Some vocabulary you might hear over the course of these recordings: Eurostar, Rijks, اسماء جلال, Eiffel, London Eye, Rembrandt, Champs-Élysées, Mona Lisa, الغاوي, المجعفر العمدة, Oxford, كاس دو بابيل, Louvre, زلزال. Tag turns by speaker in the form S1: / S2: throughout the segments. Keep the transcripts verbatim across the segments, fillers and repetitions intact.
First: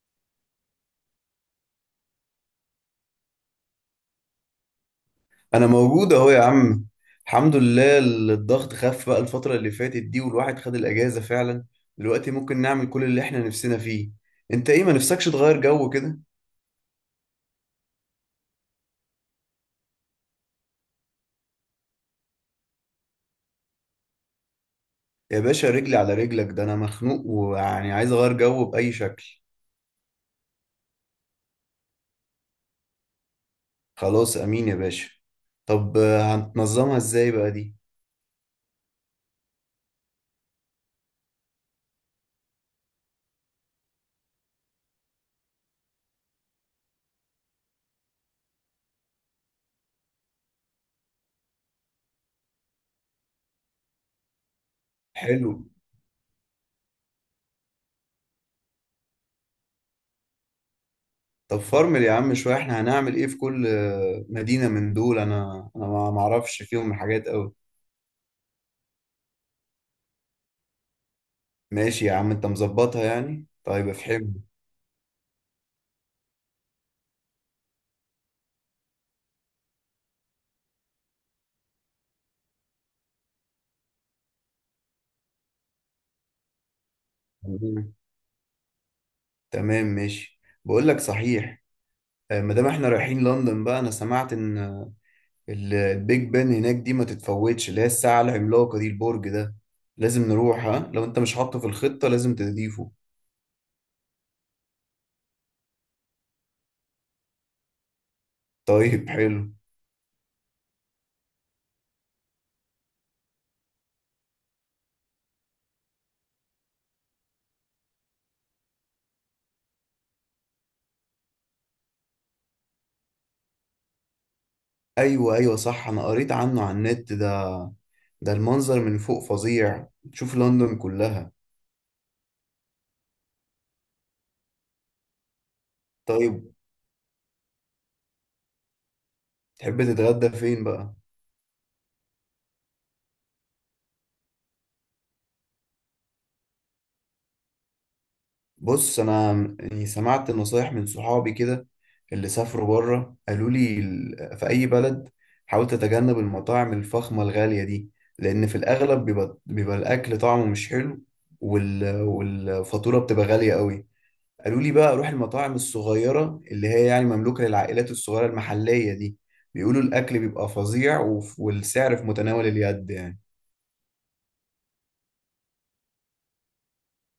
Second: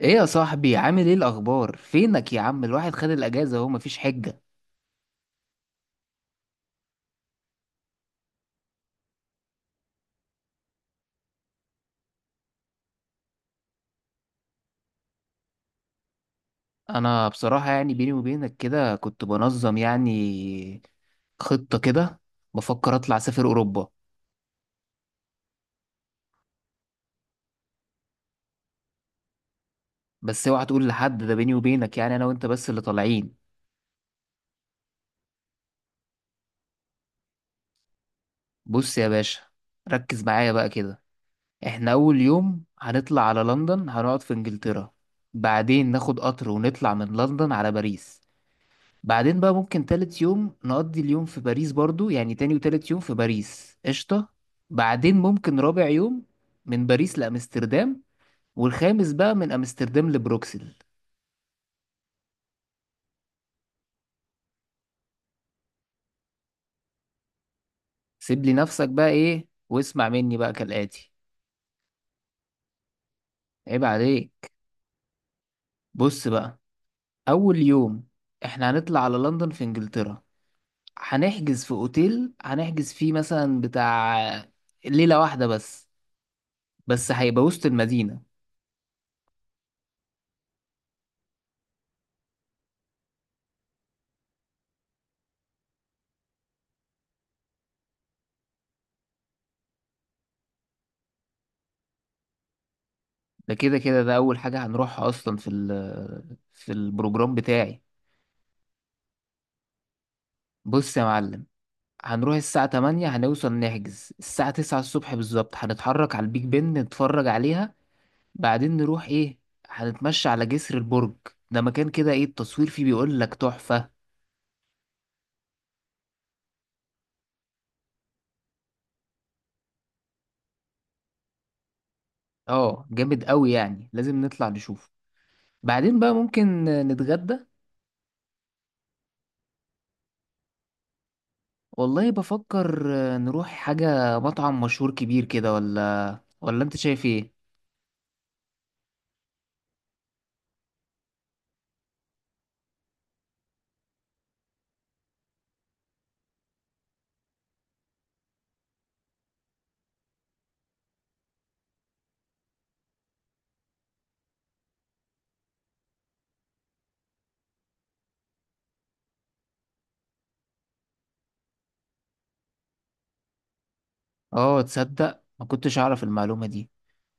S1: ايه يا صاحبي، عامل ايه؟ الاخبار، فينك يا عم؟ الواحد خد الاجازه اهو، مفيش حجه.
S2: انا موجود اهو يا عم. الحمد لله، الضغط خف بقى الفترة اللي فاتت دي والواحد خد الاجازة فعلا. دلوقتي ممكن نعمل كل اللي احنا نفسنا فيه. انت ايه، ما نفسكش تغير جو كده؟
S1: انا بصراحه يعني بيني وبينك كده كنت بنظم يعني خطه كده. بفكر اطلع اسافر اوروبا.
S2: يا باشا رجلي على رجلك، ده انا مخنوق ويعني عايز اغير جو بأي شكل.
S1: بس اوعى تقول لحد، ده بيني وبينك، يعني انا وانت بس اللي طالعين.
S2: خلاص امين يا باشا. طب آه، هنتنظمها ازاي بقى دي؟
S1: بص يا باشا، ركز معايا بقى كده. احنا اول يوم هنطلع على لندن، هنقعد في انجلترا. بعدين ناخد قطر ونطلع من لندن على باريس. بعدين بقى ممكن تالت يوم نقضي اليوم في باريس برضو، يعني تاني وتالت يوم في باريس قشطة. بعدين
S2: حلو.
S1: ممكن رابع يوم من باريس لأمستردام، والخامس بقى من أمستردام لبروكسل.
S2: طب فرمل يا عم شوية، احنا هنعمل ايه في كل آه، مدينة من دول؟ انا انا ما ما اعرفش فيهم حاجات قوي.
S1: سيب لي نفسك بقى إيه واسمع مني بقى كالآتي.
S2: ماشي يا عم، انت مظبطها يعني،
S1: عيب
S2: طيب افهمني.
S1: عليك. بص بقى، أول يوم إحنا هنطلع على لندن في إنجلترا. هنحجز في أوتيل، هنحجز فيه مثلا بتاع ليلة واحدة بس، بس هيبقى وسط المدينة.
S2: تمام ماشي، بقول لك صحيح. آه، ما دام احنا رايحين لندن بقى، انا سمعت ان آه، ال- البيج بان هناك دي ما تتفوتش، اللي هي الساعة العملاقة دي، البرج ده لازم نروح. ها، لو انت مش حاطه في الخطة لازم تضيفه.
S1: ده كده كده ده أول حاجة هنروحها أصلا في ال في البروجرام بتاعي.
S2: طيب حلو.
S1: بص يا معلم، هنروح الساعة تمانية هنوصل، نحجز الساعة تسعة الصبح بالظبط، هنتحرك على البيج بن نتفرج عليها. بعدين نروح إيه، هنتمشى على جسر البرج. ده مكان كده إيه، التصوير فيه بيقول لك تحفة.
S2: ايوه ايوه صح، انا قريت عنه على النت ده. ده المنظر من فوق فظيع، تشوف لندن كلها.
S1: آه جامد أوي، يعني لازم نطلع نشوف. بعدين بقى
S2: طيب،
S1: ممكن نتغدى.
S2: تحب تتغدى فين بقى؟
S1: والله بفكر نروح حاجة مطعم مشهور كبير كده، ولا ولا أنت شايف إيه؟
S2: بص انا يعني سمعت نصايح من صحابي كده، اللي سافروا بره قالوا لي ال- في اي بلد حاول تتجنب المطاعم الفخمه الغاليه دي، لان في الاغلب بيبقى بيبقى الاكل طعمه مش حلو، وال... والفاتوره بتبقى غاليه قوي. قالوا لي بقى روح المطاعم الصغيره اللي هي يعني مملوكه للعائلات الصغيره المحليه دي، بيقولوا الاكل بيبقى فظيع وف- والسعر في متناول اليد يعني.
S1: اه، تصدق ما كنتش اعرف المعلومة دي.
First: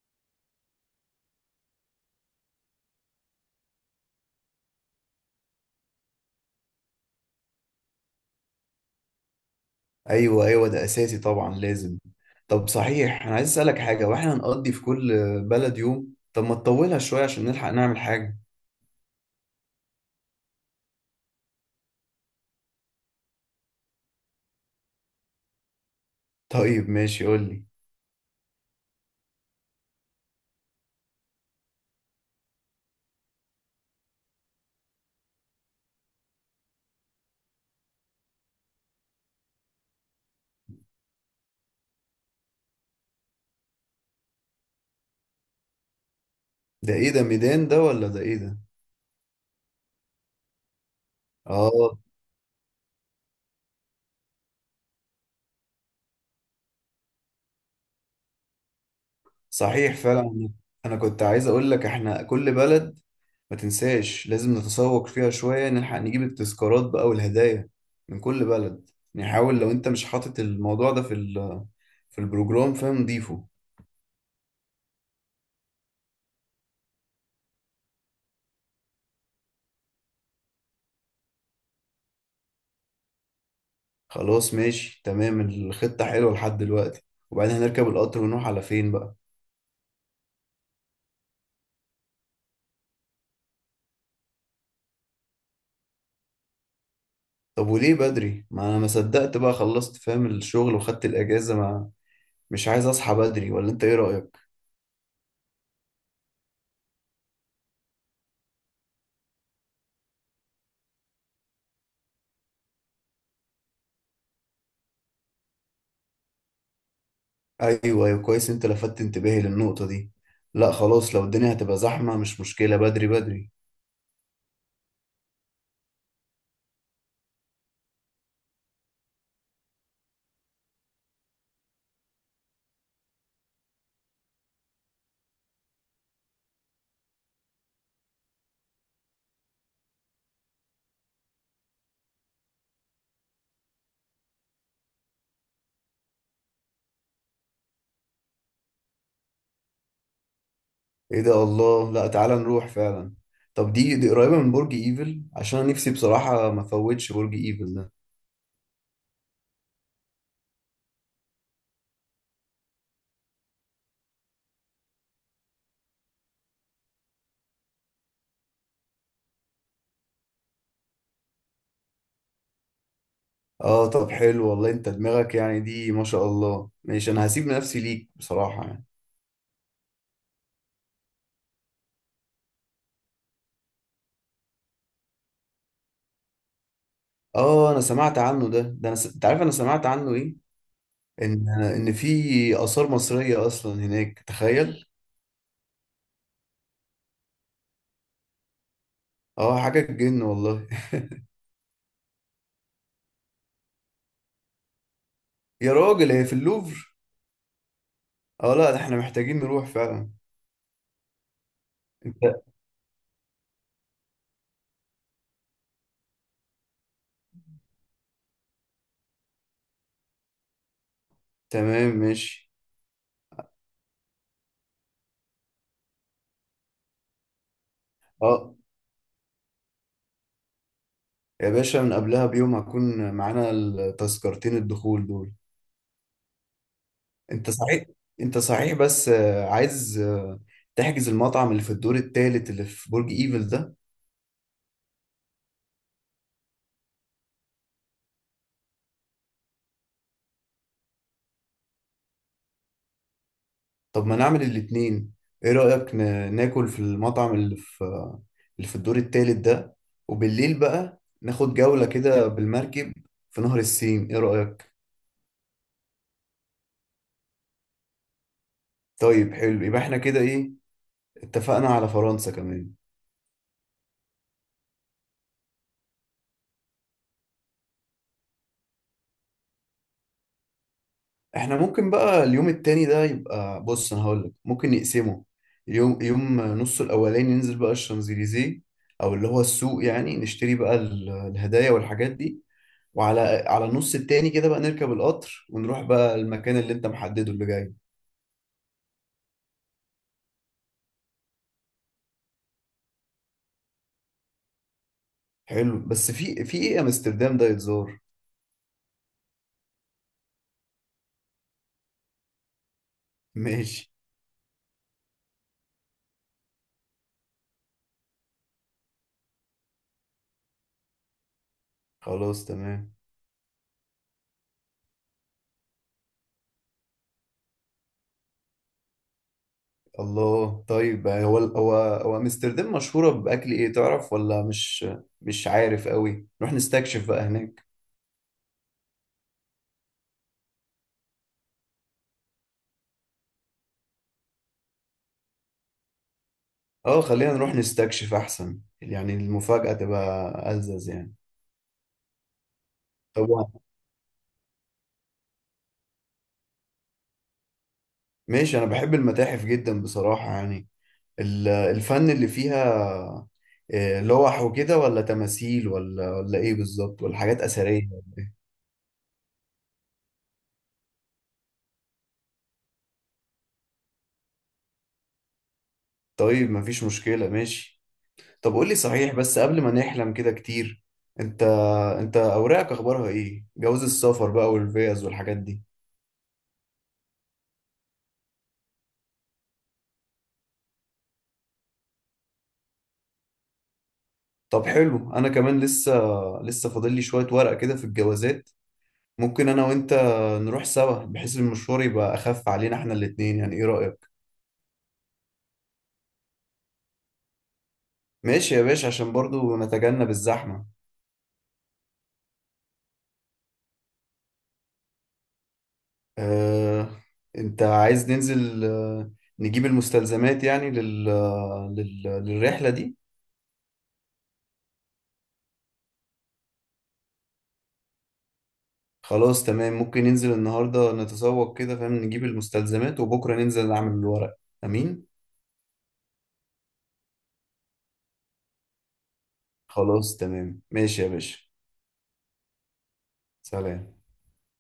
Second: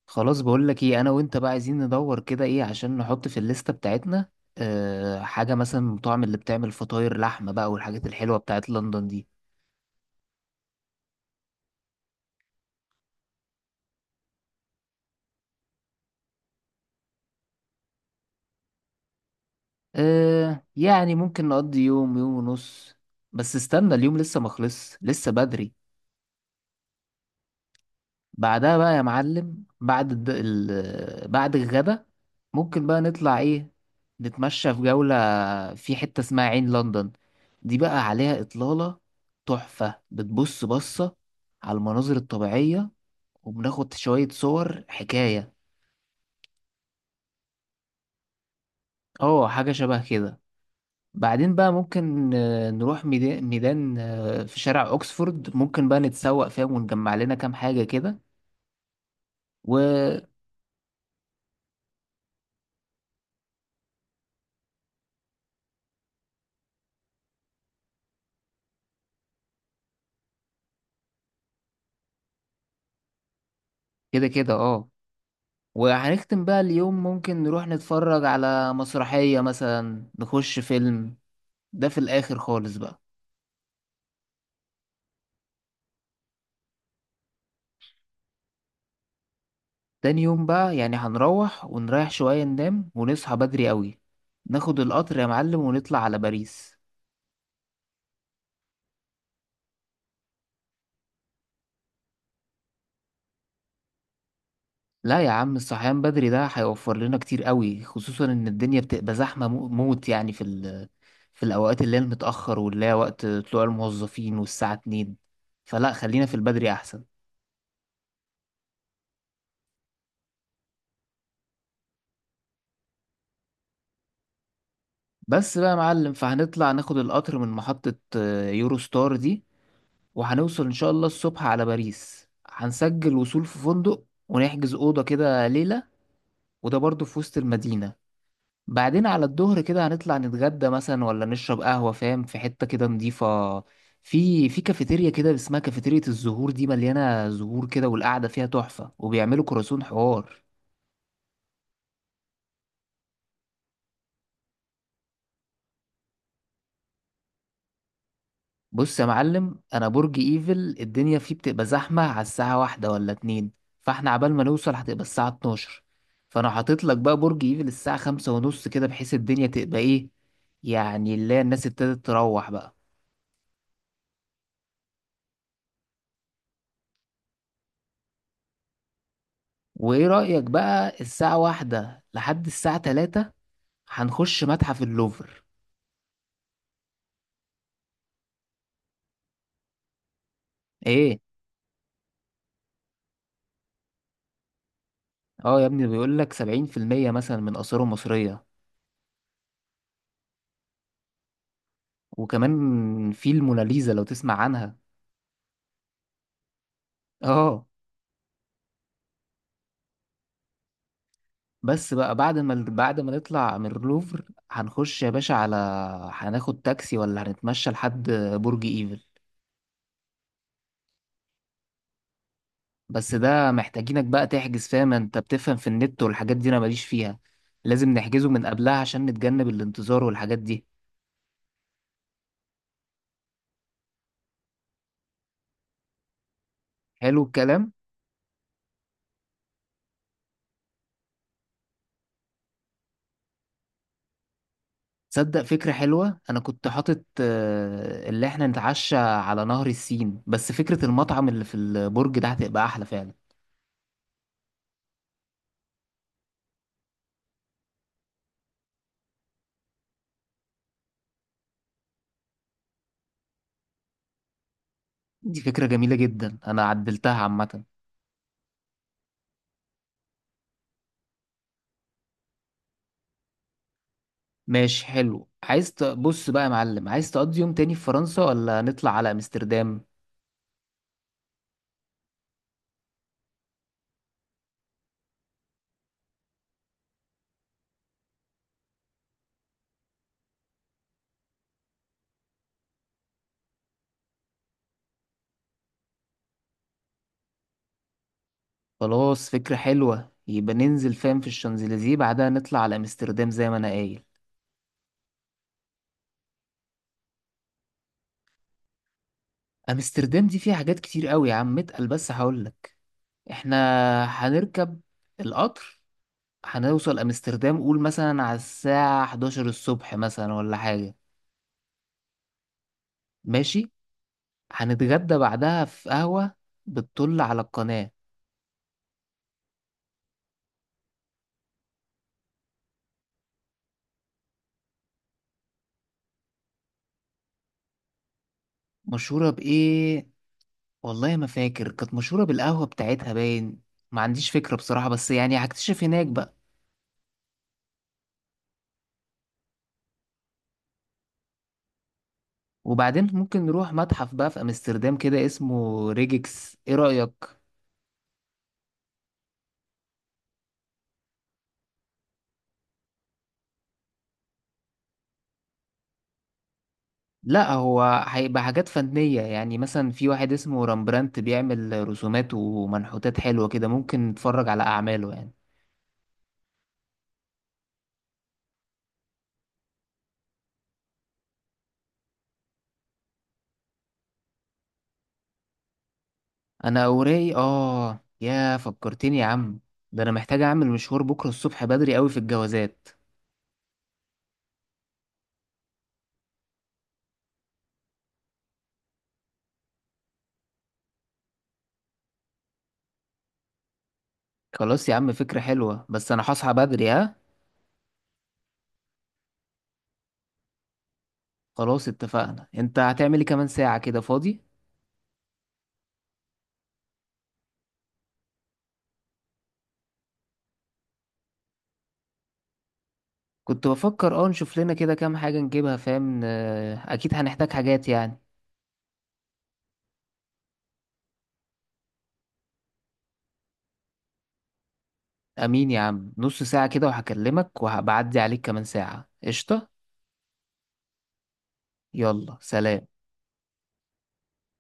S1: خلاص بقول لك ايه، انا وانت بقى عايزين ندور كده ايه عشان نحط في الليستة بتاعتنا. أه حاجة مثلا من المطاعم اللي بتعمل فطاير لحمة بقى والحاجات الحلوة بتاعت لندن دي.
S2: ايوه ايوه ده اساسي طبعا لازم. طب صحيح، انا عايز اسالك حاجه. واحنا هنقضي في كل بلد يوم، طب ما تطولها شويه عشان نلحق نعمل حاجه.
S1: أه يعني ممكن نقضي يوم يوم ونص، بس استنى اليوم لسه ما خلص لسه بدري.
S2: طيب ماشي، قول لي.
S1: بعدها بقى يا معلم، بعد الد... ال... بعد الغدا ممكن بقى نطلع ايه، نتمشى في جولة في حتة اسمها عين لندن. دي بقى عليها إطلالة تحفة، بتبص بصة على المناظر الطبيعية وبناخد شوية صور حكاية.
S2: ده ايه ده، ميدان ده ولا ده ايه ده؟
S1: اه حاجة شبه كده. بعدين بقى
S2: اه
S1: ممكن آه، نروح ميدا- ميدان آه، في شارع أوكسفورد، ممكن بقى نتسوق فيها ونجمع لنا كام حاجة كده
S2: صحيح
S1: وكده.
S2: فعلا. انا كنت عايز اقول لك احنا كل بلد ما تنساش لازم نتسوق فيها شويه، نلحق نجيب التذكارات بقى والهدايا من كل بلد. نحاول لو انت مش حاطط الموضوع ده في ال في البروجرام فاهم نضيفه.
S1: كده اه. وهنختم بقى اليوم ممكن نروح نتفرج على مسرحية مثلا، نخش فيلم ده في الآخر خالص بقى.
S2: خلاص ماشي تمام، الخطة حلوة لحد دلوقتي. وبعدين هنركب القطر ونروح على فين بقى؟
S1: تاني يوم بقى يعني هنروح ونريح شوية، ننام ونصحى بدري قوي، ناخد القطر يا معلم ونطلع على باريس.
S2: طب وليه بدري؟ ما انا ما صدقت بقى خلصت فاهم الشغل وخدت الاجازة، ما مش عايز اصحى بدري، ولا انت ايه رأيك؟
S1: لا يا عم، الصحيان بدري ده هيوفر لنا كتير قوي، خصوصا ان الدنيا بتبقى زحمة مو- موت يعني في ال في الأوقات اللي هي المتأخر، واللي هي وقت طلوع الموظفين والساعة اتنين، فلا خلينا في البدري أحسن.
S2: ايوه ايوه كويس، انت لفتت انتباهي للنقطة دي. لا خلاص، لو الدنيا هتبقى زحمة مش مشكلة، بدري بدري.
S1: بس بقى يا معلم، فهنطلع ناخد القطر من محطة آه، يورو ستار دي، وهنوصل إن شاء الله الصبح على باريس، هنسجل وصول في فندق ونحجز أوضة كده ليلة، وده برضه في وسط المدينة. بعدين على الظهر كده هنطلع نتغدى مثلا ولا نشرب قهوة فاهم، في حتة كده نضيفة، في في كافيتيريا كده اسمها كافيتيريا الزهور، دي مليانة زهور كده والقعدة فيها تحفة، وبيعملوا كراسون حوار.
S2: ايه ده، الله، لا تعالى نروح فعلا. طب دي دي قريبة من برج ايفل؟ عشان أنا نفسي بصراحة ما فوتش برج ايفل ده.
S1: بص يا معلم، انا برج ايفل الدنيا فيه بتبقى زحمه على الساعه واحدة ولا اتنين، فاحنا عبال ما نوصل هتبقى الساعه اتناشر، فانا حاطط لك بقى برج ايفل الساعه خمسة ونص كده، بحيث الدنيا تبقى ايه، يعني اللي هي الناس ابتدت تروح بقى.
S2: اه طب حلو والله، انت دماغك يعني دي ما شاء الله. ماشي، انا هسيب نفسي ليك بصراحة يعني.
S1: وايه رايك بقى الساعه واحدة لحد الساعه تلاتة هنخش متحف اللوفر.
S2: اه انا سمعت عنه ده. ده انا س... انت عارف انا سمعت عنه ايه؟
S1: ايه.
S2: ان ان في آثار مصرية اصلا هناك، تخيل.
S1: اه، يا ابني بيقول لك سبعين في المية مثلا من اثاره مصريه.
S2: اه حاجة تجن والله.
S1: وكمان في الموناليزا لو تسمع عنها.
S2: يا راجل، هي في اللوفر؟
S1: اه.
S2: اه لا ده احنا محتاجين نروح فعلا.
S1: بس بقى، بعد
S2: انت
S1: ما بعد ما نطلع من اللوفر هنخش يا باشا على، هناخد تاكسي ولا هنتمشى لحد برج ايفل.
S2: تمام ماشي.
S1: بس ده محتاجينك بقى تحجز، فاهم، انت بتفهم في النت والحاجات دي انا ماليش فيها، لازم نحجزه من
S2: اه
S1: قبلها عشان نتجنب الانتظار والحاجات دي.
S2: يا باشا، من قبلها بيوم هكون معانا التذكرتين الدخول دول.
S1: حلو
S2: انت
S1: الكلام.
S2: صحيح. انت صحيح بس آه، عايز آه، تحجز المطعم اللي في الدور التالت اللي في برج ايفل ده.
S1: تصدق فكرة حلوة، انا كنت حاطط آه، اللي احنا نتعشى على نهر السين، بس فكرة المطعم اللي في البرج ده هتبقى احلى فعلا.
S2: طب ما نعمل الاتنين، ايه رأيك؟ ن- ناكل في المطعم اللي في آه، اللي في الدور التالت ده، وبالليل بقى ناخد جولة كده بالمركب في نهر السين، ايه رأيك؟
S1: دي فكرة جميلة جدا، انا عدلتها عامة.
S2: طيب حلو، يبقى احنا كده ايه، اتفقنا على فرنسا كمان.
S1: ماشي حلو، عايز تبص بقى يا معلم، عايز تقضي يوم تاني في فرنسا ولا نطلع على امستردام؟
S2: احنا ممكن بقى اليوم التاني ده يبقى، بص انا هقولك ممكن نقسمه يوم. يوم نصه الاولاني ننزل بقى الشانزليزيه، او اللي هو السوق يعني، نشتري بقى ال- الهدايا والحاجات دي، وعلى على النص التاني كده بقى نركب القطر ونروح بقى المكان اللي انت محدده اللي جاي.
S1: خلاص فكرة حلوة، يبقى ننزل فاهم في الشانزليزيه بعدها نطلع على امستردام زي ما انا قايل.
S2: حلو، بس في في ايه امستردام ده يتزار؟
S1: امستردام دي فيها حاجات كتير قوي يا عم اتقل، بس هقولك. احنا
S2: ماشي.
S1: هنركب القطر، هنوصل امستردام قول مثلا على الساعة حداشر الصبح مثلا، ولا حاجة.
S2: خلاص تمام.
S1: ماشي. هنتغدى بعدها في قهوة بتطل على القناة.
S2: الله، طيب، هو هو هو امستردام مشهورة بأكل ايه، تعرف ولا مش مش عارف قوي؟ نروح نستكشف بقى هناك.
S1: مشهورة بإيه؟ والله ما فاكر، كانت مشهورة بالقهوة بتاعتها باين، ما عنديش فكرة بصراحة بس يعني هكتشف هناك بقى.
S2: اه خلينا نروح نستكشف احسن، يعني المفاجأة تبقى ألذذ يعني.
S1: وبعدين ممكن
S2: طبعا
S1: نروح متحف بقى في أمستردام كده اسمه ريجكس، ايه رأيك؟
S2: ماشي، انا بحب المتاحف جدا بصراحة يعني. ال- الفن اللي فيها، آه، لوح وكده، ولا تماثيل، ولا ولا ايه بالظبط، ولا حاجات
S1: لا
S2: أثرية
S1: هو
S2: ولا إيه؟
S1: هيبقى حاجات فنية، يعني مثلا في واحد اسمه رامبرانت بيعمل رسومات ومنحوتات حلوة كده، ممكن نتفرج على أعماله يعني.
S2: طيب مفيش مشكلة ماشي. طب قول لي صحيح، بس قبل ما نحلم كده كتير. انت انت اوراقك اخبارها ايه؟ جواز السفر بقى والفيز والحاجات دي.
S1: أنا أوراي، آه يا فكرتني يا عم، ده أنا محتاج أعمل مشوار بكرة الصبح بدري أوي في الجوازات.
S2: طب حلو، انا كمان لسه لسه فاضل لي شوية ورق كده في الجوازات. ممكن انا وانت نروح سوا بحيث المشوار يبقى اخف علينا احنا الاتنين يعني، ايه رأيك؟
S1: خلاص يا عم، فكرة حلوة، بس أنا هصحى بدري ها.
S2: ماشي يا باشا، عشان برضو نتجنب الزحمة.
S1: خلاص اتفقنا، انت هتعمل ايه كمان ساعة كده فاضي؟
S2: اه انت عايز ننزل آه، نجيب المستلزمات يعني لل... لل... للرحلة دي؟
S1: كنت بفكر اه نشوف لنا كده كام حاجة نجيبها فاهم ن- اكيد هنحتاج حاجات يعني.
S2: خلاص تمام، ممكن ننزل النهاردة نتسوق كده فاهم، نجيب المستلزمات وبكرة ننزل نعمل الورق. امين.
S1: امين يا عم، نص ساعة كده وهكلمك، وهبعدي عليك كمان ساعة قشطة.
S2: خلاص تمام ماشي يا باشا.
S1: يلا سلام.
S2: سلام.